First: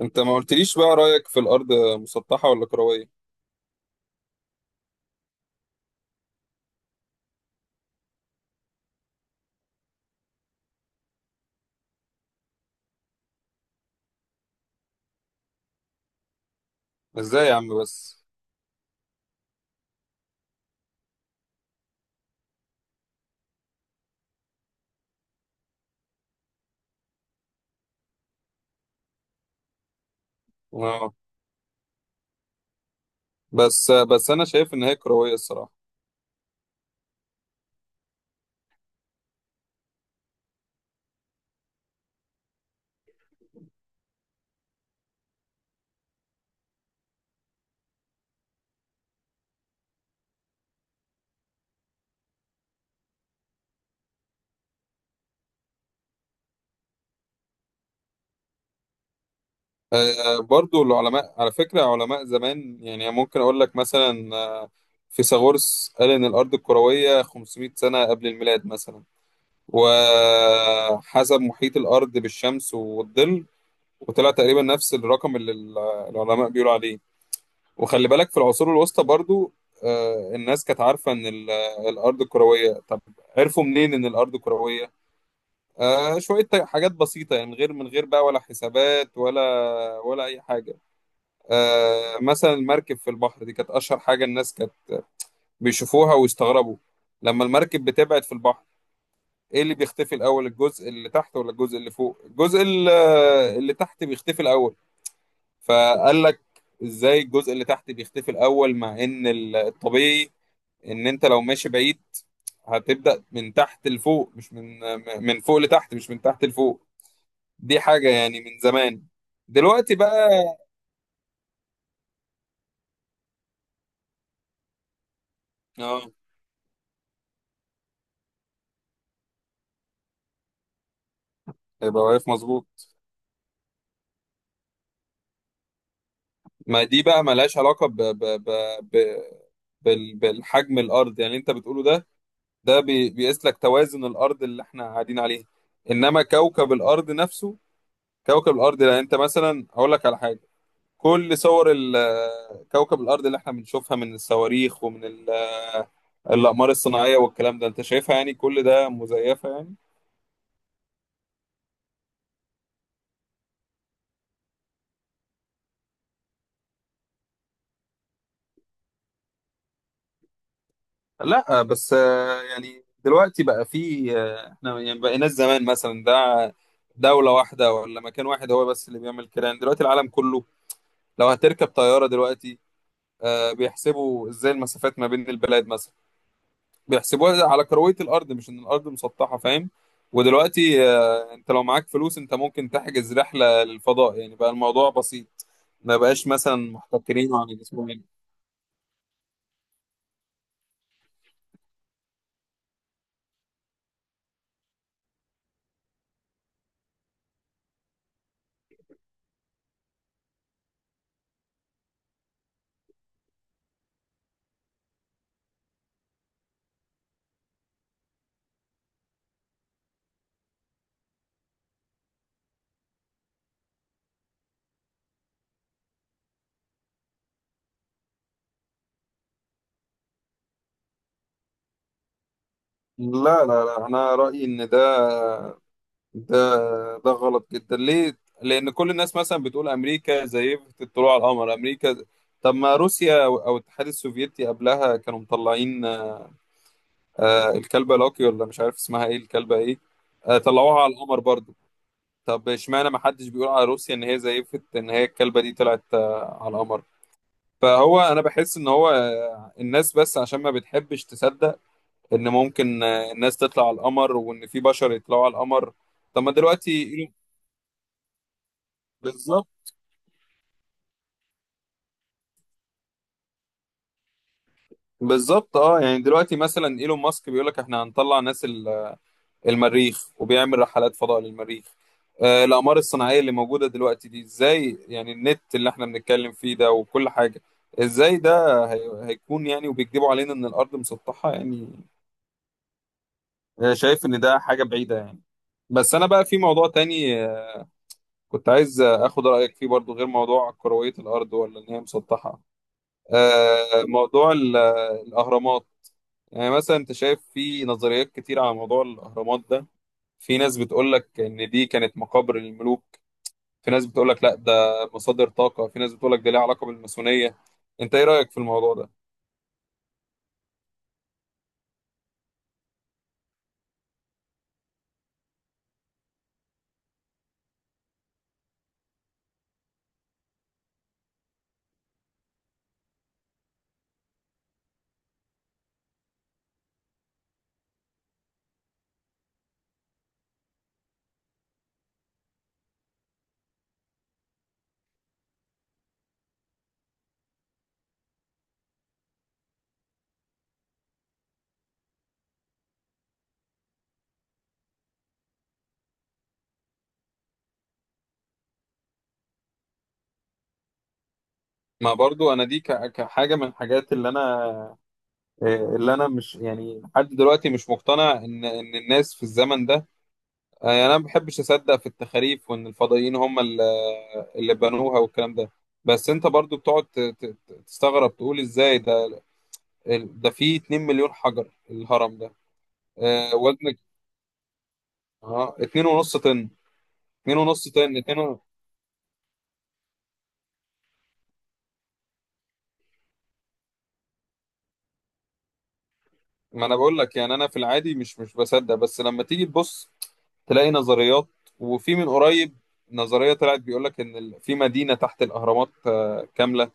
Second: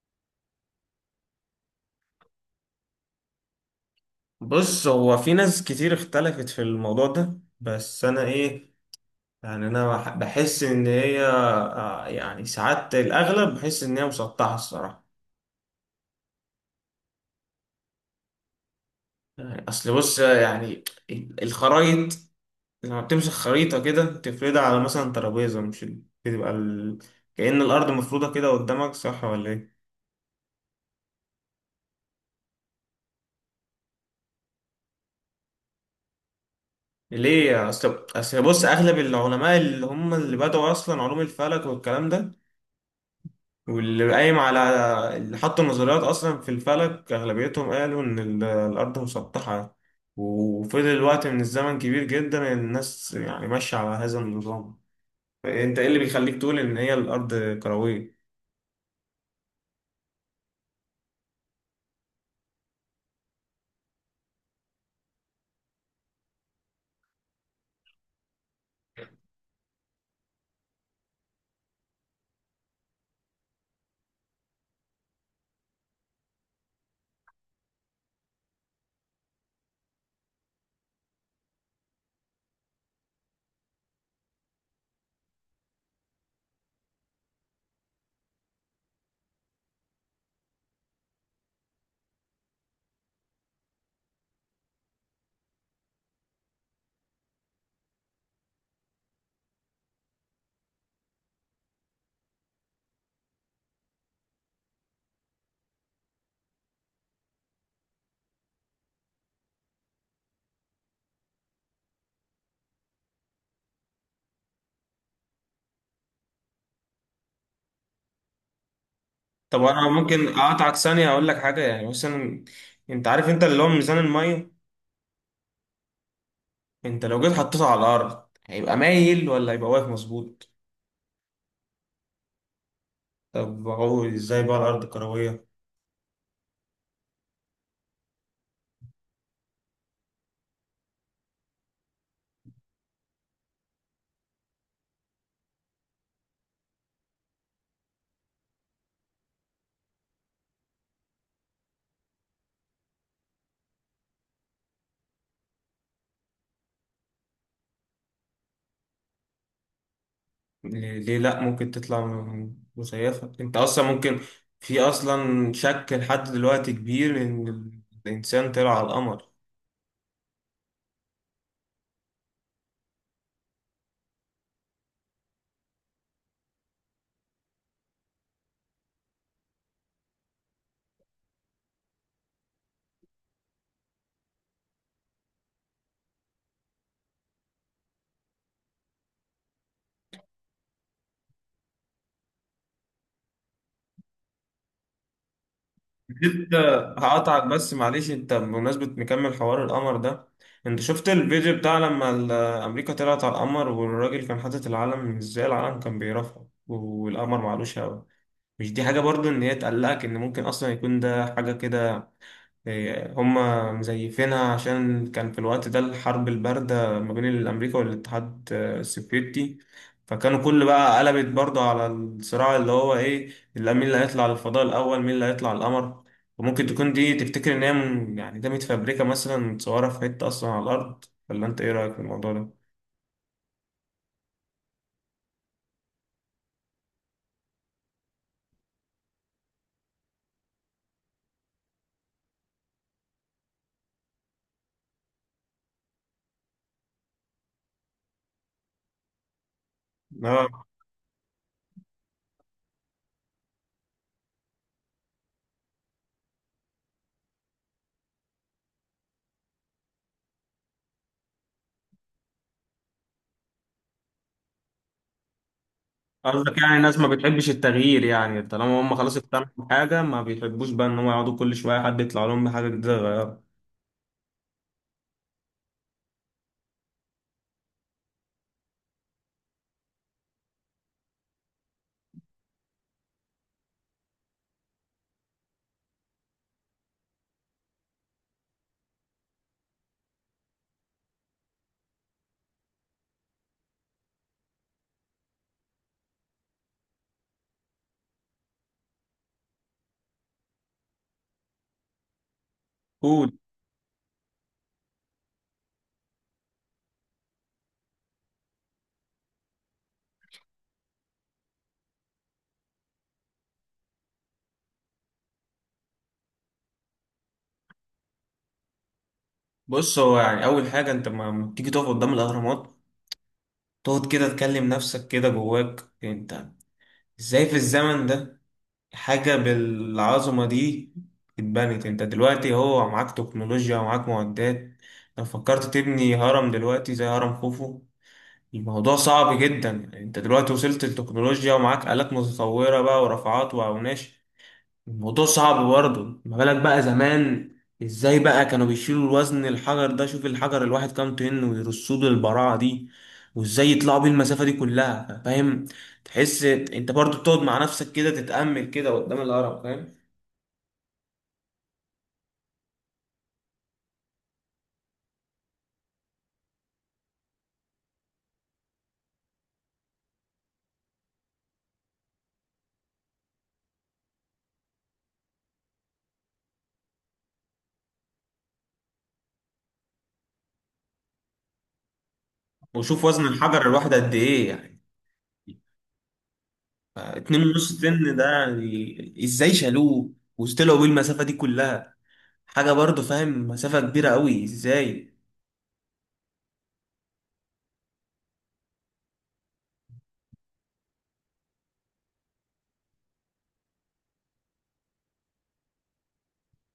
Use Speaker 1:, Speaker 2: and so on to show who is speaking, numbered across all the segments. Speaker 1: انت ما قلتليش بقى رأيك في الأرض مسطحة ولا كروية؟
Speaker 2: بص هو في ناس كتير اختلفت في الموضوع ده. بس انا ايه؟ بحس ان هي يعني ساعات الاغلب بحس ان هي مسطحه الصراحه.
Speaker 1: ازاي يا عم بس؟
Speaker 2: يعني اصل بص يعني الخرايط لما بتمسك خريطه كده تفردها على مثلا ترابيزه، مش بتبقى كأن الارض مفروضه كده قدامك، صح ولا ايه؟
Speaker 1: اه. بس انا شايف ان هي كروية الصراحة.
Speaker 2: ليه؟ اصل بص اغلب العلماء اللي هم اللي بدأوا اصلا علوم الفلك والكلام ده، واللي قايم على اللي حط النظريات أصلا في الفلك أغلبيتهم قالوا إن الأرض مسطحة، وفضل وقت من الزمن كبير جدا الناس يعني ماشية على هذا النظام. فأنت إيه اللي بيخليك تقول إن هي الأرض كروية؟
Speaker 1: برضو العلماء على فكرة علماء زمان يعني ممكن اقول لك مثلا، فيثاغورس قال ان الأرض الكروية 500 سنة قبل الميلاد مثلا، وحسب محيط الأرض بالشمس والظل، وطلع تقريبا نفس الرقم اللي العلماء بيقولوا عليه. وخلي بالك في العصور الوسطى برضو، الناس كانت عارفة إن الأرض كروية. طب عرفوا منين إن الأرض كروية؟ شوية حاجات بسيطة يعني، من غير بقى، ولا حسابات، ولا أي حاجة. مثلا المركب في البحر دي كانت أشهر حاجة الناس كانت بيشوفوها ويستغربوا. لما المركب بتبعد في البحر، إيه اللي بيختفي الأول، الجزء اللي تحت ولا الجزء اللي فوق؟ اللي تحت بيختفي الأول. فقال لك ازاي الجزء اللي تحت بيختفي الاول، مع ان الطبيعي ان انت لو ماشي بعيد هتبدأ من تحت لفوق، مش من فوق لتحت، مش من تحت لفوق. دي حاجة يعني من زمان.
Speaker 2: طب أنا
Speaker 1: دلوقتي
Speaker 2: ممكن
Speaker 1: بقى.
Speaker 2: أقطعك ثانية أقول لك حاجة. يعني مثلا أنت عارف أنت اللي هو ميزان المية،
Speaker 1: اه.
Speaker 2: أنت لو جيت حطيته على الأرض هيبقى مايل ولا هيبقى واقف مظبوط؟
Speaker 1: يبقى واقف مظبوط.
Speaker 2: طب هو إزاي بقى الأرض كروية؟
Speaker 1: ما دي بقى ملهاش علاقة ب... بالحجم الأرض، يعني اللي انت بتقوله ده، ده بيقيس لك توازن الأرض اللي احنا قاعدين عليها، انما كوكب الأرض نفسه. كوكب الأرض، لا، انت مثلا هقول لك على حاجة. كل صور كوكب الأرض اللي احنا بنشوفها من الصواريخ ومن الأقمار الصناعية والكلام ده، انت شايفها يعني كل ده مزيفة يعني؟
Speaker 2: ليه لا، ممكن تطلع مزيفة. انت اصلا ممكن، في اصلا شك لحد دلوقتي كبير ان الانسان طلع على القمر.
Speaker 1: لا، بس يعني دلوقتي بقى في احنا يعني بقيناش زمان مثلا ده دولة واحدة ولا مكان واحد هو بس اللي بيعمل كده. يعني دلوقتي العالم كله، لو هتركب طيارة دلوقتي، بيحسبوا ازاي المسافات ما بين البلاد مثلا، بيحسبوها على كروية الأرض مش إن الأرض مسطحة، فاهم؟ ودلوقتي أنت لو معاك فلوس أنت ممكن تحجز رحلة للفضاء، يعني بقى الموضوع بسيط، ما بقاش
Speaker 2: انت
Speaker 1: مثلا محتكرين
Speaker 2: هقطعك
Speaker 1: عن
Speaker 2: بس،
Speaker 1: الأسبوعين.
Speaker 2: معلش، انت بمناسبة مكمل حوار القمر ده، انت شفت الفيديو بتاع لما امريكا طلعت على القمر والراجل كان حاطط العلم؟ ازاي العلم كان بيرفعه والقمر معلوش هوا؟ مش دي حاجة برضو ان هي تقلقك، ان ممكن اصلا يكون ده حاجة كده؟ هما مزيفينها عشان كان في الوقت ده الحرب الباردة ما بين أمريكا والاتحاد السوفيتي، فكانوا كل بقى قلبت برضه على الصراع اللي هو إيه، اللي مين اللي هيطلع للفضاء الأول، مين اللي هيطلع القمر. وممكن تكون دي تفتكر إن هي يعني ده متفبركة، مثلا متصورة في حتة أصلا على الأرض، ولا أنت إيه رأيك في الموضوع ده؟
Speaker 1: لا، لا، لا، أنا رأيي إن ده، ده غلط جدا. ليه؟ لأن كل الناس مثلا بتقول أمريكا زيفت الطلوع على القمر. أمريكا؟ طب ما روسيا أو الاتحاد السوفيتي قبلها كانوا مطلعين، الكلبة لوكي ولا مش عارف اسمها إيه الكلبة إيه،
Speaker 2: آه،
Speaker 1: طلعوها على القمر برضو. طب اشمعنى ما حدش بيقول على روسيا ان هي زيفت ان هي الكلبه دي طلعت على القمر؟ فهو انا بحس ان هو، الناس بس عشان ما بتحبش تصدق ان ممكن الناس تطلع على القمر، وان في بشر يطلعوا على القمر. طب ما
Speaker 2: قصدك يعني
Speaker 1: دلوقتي
Speaker 2: الناس ما بتحبش التغيير، يعني طالما هم خلاص اقتنعوا
Speaker 1: بالظبط.
Speaker 2: بحاجة ما بيحبوش بقى إن هم يقعدوا كل شوية حد يطلع لهم بحاجة جديدة يغيرها.
Speaker 1: بالظبط، اه. يعني دلوقتي مثلا ايلون ماسك بيقول لك احنا هنطلع ناس المريخ، وبيعمل رحلات فضاء للمريخ. الأقمار الصناعية اللي موجودة دلوقتي دي ازاي يعني، النت اللي احنا بنتكلم فيه ده وكل حاجة، ازاي ده هيكون يعني وبيكذبوا علينا ان الأرض مسطحة يعني؟ شايف ان ده حاجة بعيدة يعني. بس انا بقى في موضوع تاني، كنت عايز اخد رأيك فيه برضو غير موضوع كروية الأرض ولا ان هي مسطحة.
Speaker 2: قول.
Speaker 1: موضوع الأهرامات. يعني مثلا انت شايف في نظريات كتير على موضوع الأهرامات ده. في ناس بتقول لك ان دي كانت مقابر الملوك، في ناس بتقول لك لا ده مصادر طاقة، في ناس بتقول لك ده ليه علاقة بالماسونية. انت ايه رأيك في الموضوع ده؟
Speaker 2: بص، هو يعني اول حاجه انت ما تيجي تقف قدام الاهرامات، تقعد كده تكلم نفسك كده جواك انت ازاي في الزمن ده حاجه بالعظمه دي اتبنت. انت دلوقتي هو معاك تكنولوجيا ومعاك معدات، لو فكرت تبني هرم دلوقتي زي هرم خوفو الموضوع صعب جدا. انت دلوقتي وصلت للتكنولوجيا ومعاك آلات متطوره بقى ورافعات واوناش، الموضوع صعب برضه. ما بالك بقى زمان ازاي بقى كانوا بيشيلوا الوزن الحجر ده؟ شوف الحجر الواحد كام طن ويرصوه بالبراعة دي، وازاي يطلعوا بيه المسافة دي كلها، فاهم؟ تحس انت برضه بتقعد مع نفسك كده تتأمل كده قدام الهرم، فاهم؟
Speaker 1: ما برضو انا دي كحاجة من الحاجات اللي انا، مش يعني لحد دلوقتي مش مقتنع ان الناس في الزمن ده، يعني انا ما بحبش اصدق في التخاريف، وان الفضائيين هم اللي بنوها والكلام ده. بس انت برضو بتقعد تستغرب، تقول ازاي ده، ده فيه 2 مليون حجر الهرم ده.
Speaker 2: وشوف وزن الحجر
Speaker 1: وزن،
Speaker 2: الواحد قد ايه يعني.
Speaker 1: اه 2.5 طن،
Speaker 2: اتنين
Speaker 1: 2.5
Speaker 2: ونص
Speaker 1: طن،
Speaker 2: طن ده
Speaker 1: 2
Speaker 2: يعني ازاي شالوه وطلعوا بيه المسافة دي كلها، حاجة برضه، فاهم؟ مسافة كبيرة قوي، ازاي؟
Speaker 1: ما انا بقول لك يعني انا في العادي مش بصدق، بس لما تيجي تبص تلاقي نظريات. وفي من قريب نظرية طلعت بيقول لك ان في مدينة تحت الاهرامات كاملة.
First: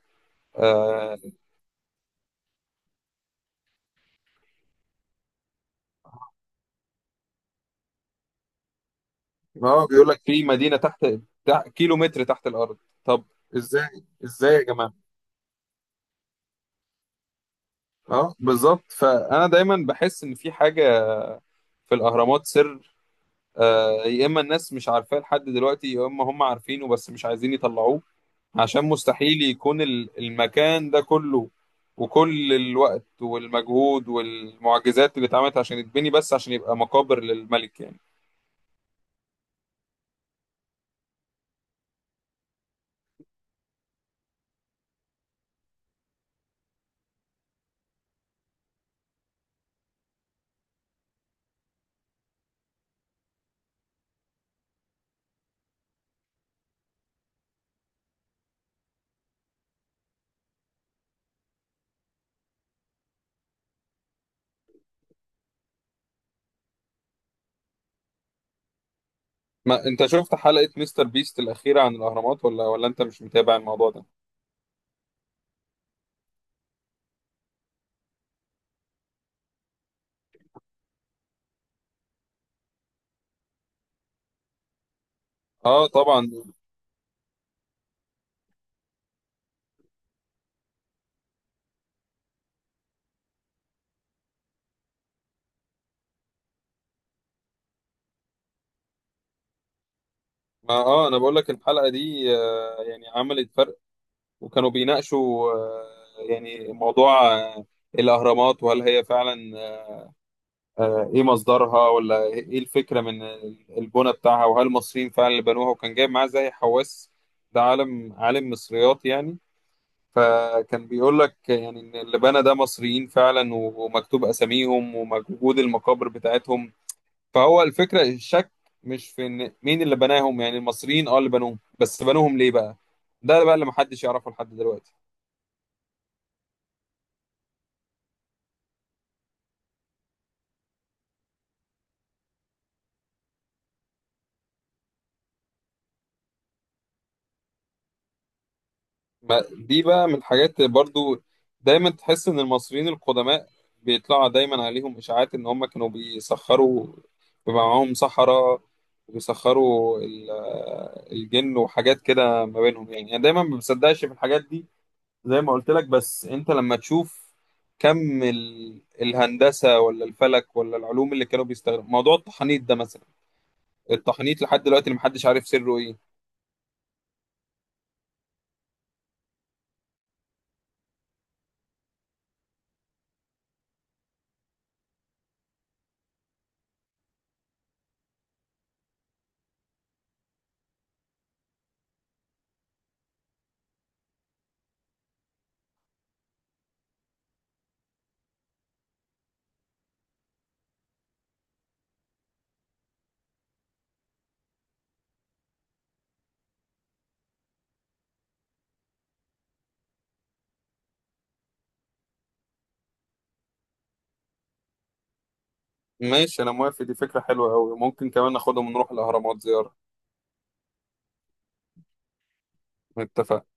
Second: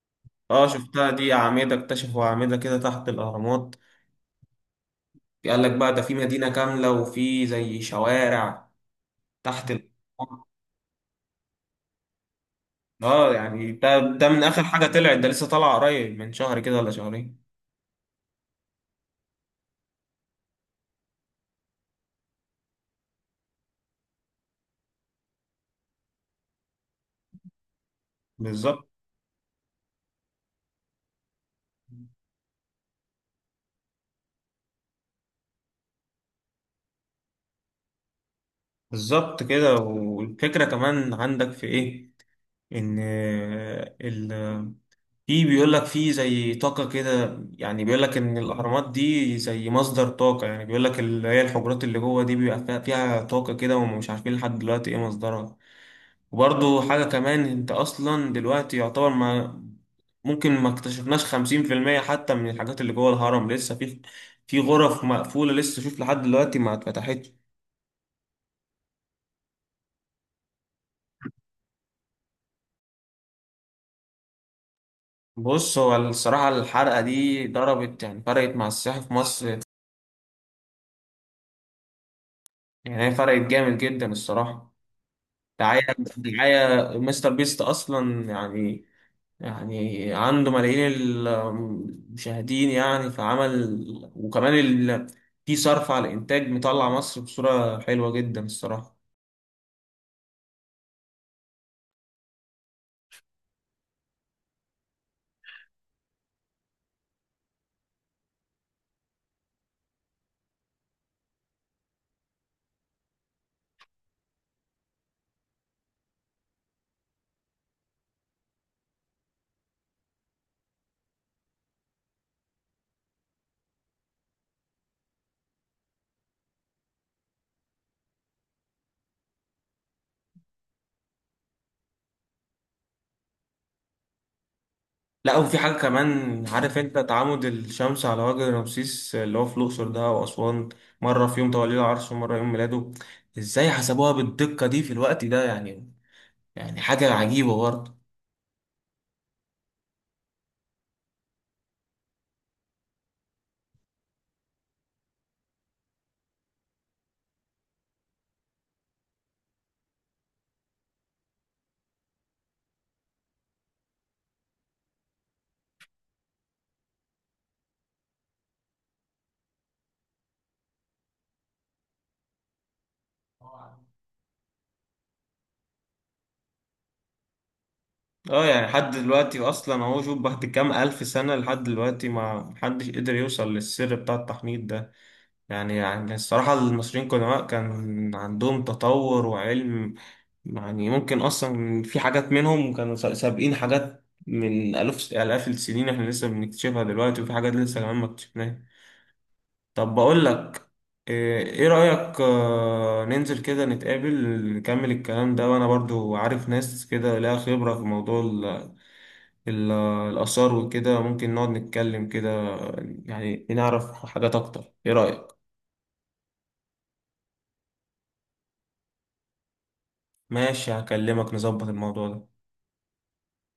Speaker 2: اه شفتها
Speaker 1: آه،
Speaker 2: دي، أعمدة اكتشفوا أعمدة كده تحت الأهرامات. قال لك بقى ده في مدينة كاملة وفي زي شوارع تحت
Speaker 1: اه بيقول لك في مدينة تحت، كيلو متر تحت الارض. طب
Speaker 2: اه يعني ده
Speaker 1: ازاي
Speaker 2: ده من
Speaker 1: ازاي يا
Speaker 2: آخر حاجة
Speaker 1: جماعة؟
Speaker 2: طلعت، ده لسه طالع قريب من شهر كده ولا شهرين.
Speaker 1: اه بالظبط. فانا دايما بحس ان في حاجة في الاهرامات سر. يا اما الناس مش عارفاه لحد دلوقتي، يا اما هم عارفينه بس مش عايزين يطلعوه. عشان
Speaker 2: بالظبط.
Speaker 1: مستحيل يكون المكان ده كله، وكل الوقت والمجهود والمعجزات اللي اتعملت عشان يتبني، بس عشان يبقى مقابر للملك يعني.
Speaker 2: بالظبط كده. والفكرة كمان عندك في ايه، ان آه، ال في بيقول لك في زي طاقة كده، يعني بيقول لك إن الأهرامات دي زي مصدر طاقة، يعني بيقول لك اللي هي الحجرات اللي جوه دي بيبقى فيها طاقة كده ومش عارفين لحد دلوقتي إيه مصدرها. وبرضه حاجة كمان، انت اصلا دلوقتي يعتبر ما ممكن ما اكتشفناش 50% حتى من الحاجات اللي جوه الهرم، لسه في في غرف مقفولة لسه شوف لحد دلوقتي ما اتفتحتش.
Speaker 1: ما انت شفت حلقة مستر بيست الأخيرة عن الأهرامات ولا انت مش متابع الموضوع ده؟
Speaker 2: بص هو الصراحة الحرقة دي ضربت، يعني فرقت مع السياحة في مصر، يعني هي فرقت جامد جدا الصراحة. دعاية،
Speaker 1: اه طبعا.
Speaker 2: دعاية مستر بيست أصلا يعني، يعني عنده ملايين المشاهدين يعني فعمل، وكمان في صرف على الإنتاج، مطلع مصر بصورة حلوة جدا الصراحة.
Speaker 1: ما اه انا بقول لك الحلقة دي يعني عملت فرق. وكانوا بيناقشوا يعني موضوع الأهرامات، وهل هي فعلا ايه مصدرها، ولا ايه الفكره من البنى بتاعها، وهل المصريين فعلا اللي بنوها. وكان جايب معاه زي حواس، ده عالم مصريات يعني. فكان بيقول لك يعني ان اللي بنى ده مصريين فعلا، ومكتوب اساميهم وموجود المقابر بتاعتهم. فهو الفكره، الشك مش في ان مين اللي بناهم، يعني المصريين اه اللي بنوهم، بس بنوهم ليه بقى؟ ده بقى اللي محدش يعرفه لحد دلوقتي.
Speaker 2: لا، وفي حاجة كمان، عارف انت تعامد الشمس على وجه رمسيس اللي هو في الأقصر ده وأسوان، مرة في يوم توليه العرش ومرة يوم ميلاده؟ ازاي حسبوها بالدقة دي في الوقت ده يعني؟ يعني حاجة عجيبة برضه.
Speaker 1: ما دي بقى من الحاجات برضو، دايما تحس ان المصريين القدماء بيطلع دايما عليهم اشاعات ان هم كانوا بيسخروا، بيبقى معاهم سحرة وبيسخروا الجن وحاجات كده ما بينهم. يعني انا دايما ما بصدقش في الحاجات دي، زي ما قلت لك. بس انت لما تشوف كم الهندسة ولا الفلك ولا العلوم اللي كانوا بيستخدموا، موضوع التحنيط ده مثلا، التحنيط لحد دلوقتي اللي محدش عارف سره ايه.
Speaker 2: اه يعني لحد دلوقتي اصلا اهو، شوف بعد كام الف سنة لحد دلوقتي ما محدش قدر يوصل للسر بتاع التحنيط ده. يعني يعني الصراحة المصريين قدماء كان عندهم تطور وعلم، يعني ممكن أصلا في حاجات منهم كانوا سابقين حاجات من آلاف آلاف السنين إحنا لسه بنكتشفها دلوقتي، وفي حاجات لسه كمان ما اكتشفناها. طب بقول لك، إيه رأيك آه، ننزل كده نتقابل، نكمل الكلام ده، وأنا برضو عارف ناس كده لها خبرة في موضوع ال- الآثار وكده، ممكن نقعد نتكلم كده، يعني نعرف حاجات أكتر، إيه رأيك؟
Speaker 1: ماشي، انا موافق، دي فكرة حلوة قوي، ممكن كمان ناخدهم ونروح الاهرامات زيارة.
Speaker 2: ماشي، هكلمك نظبط الموضوع ده.
Speaker 1: اتفقنا.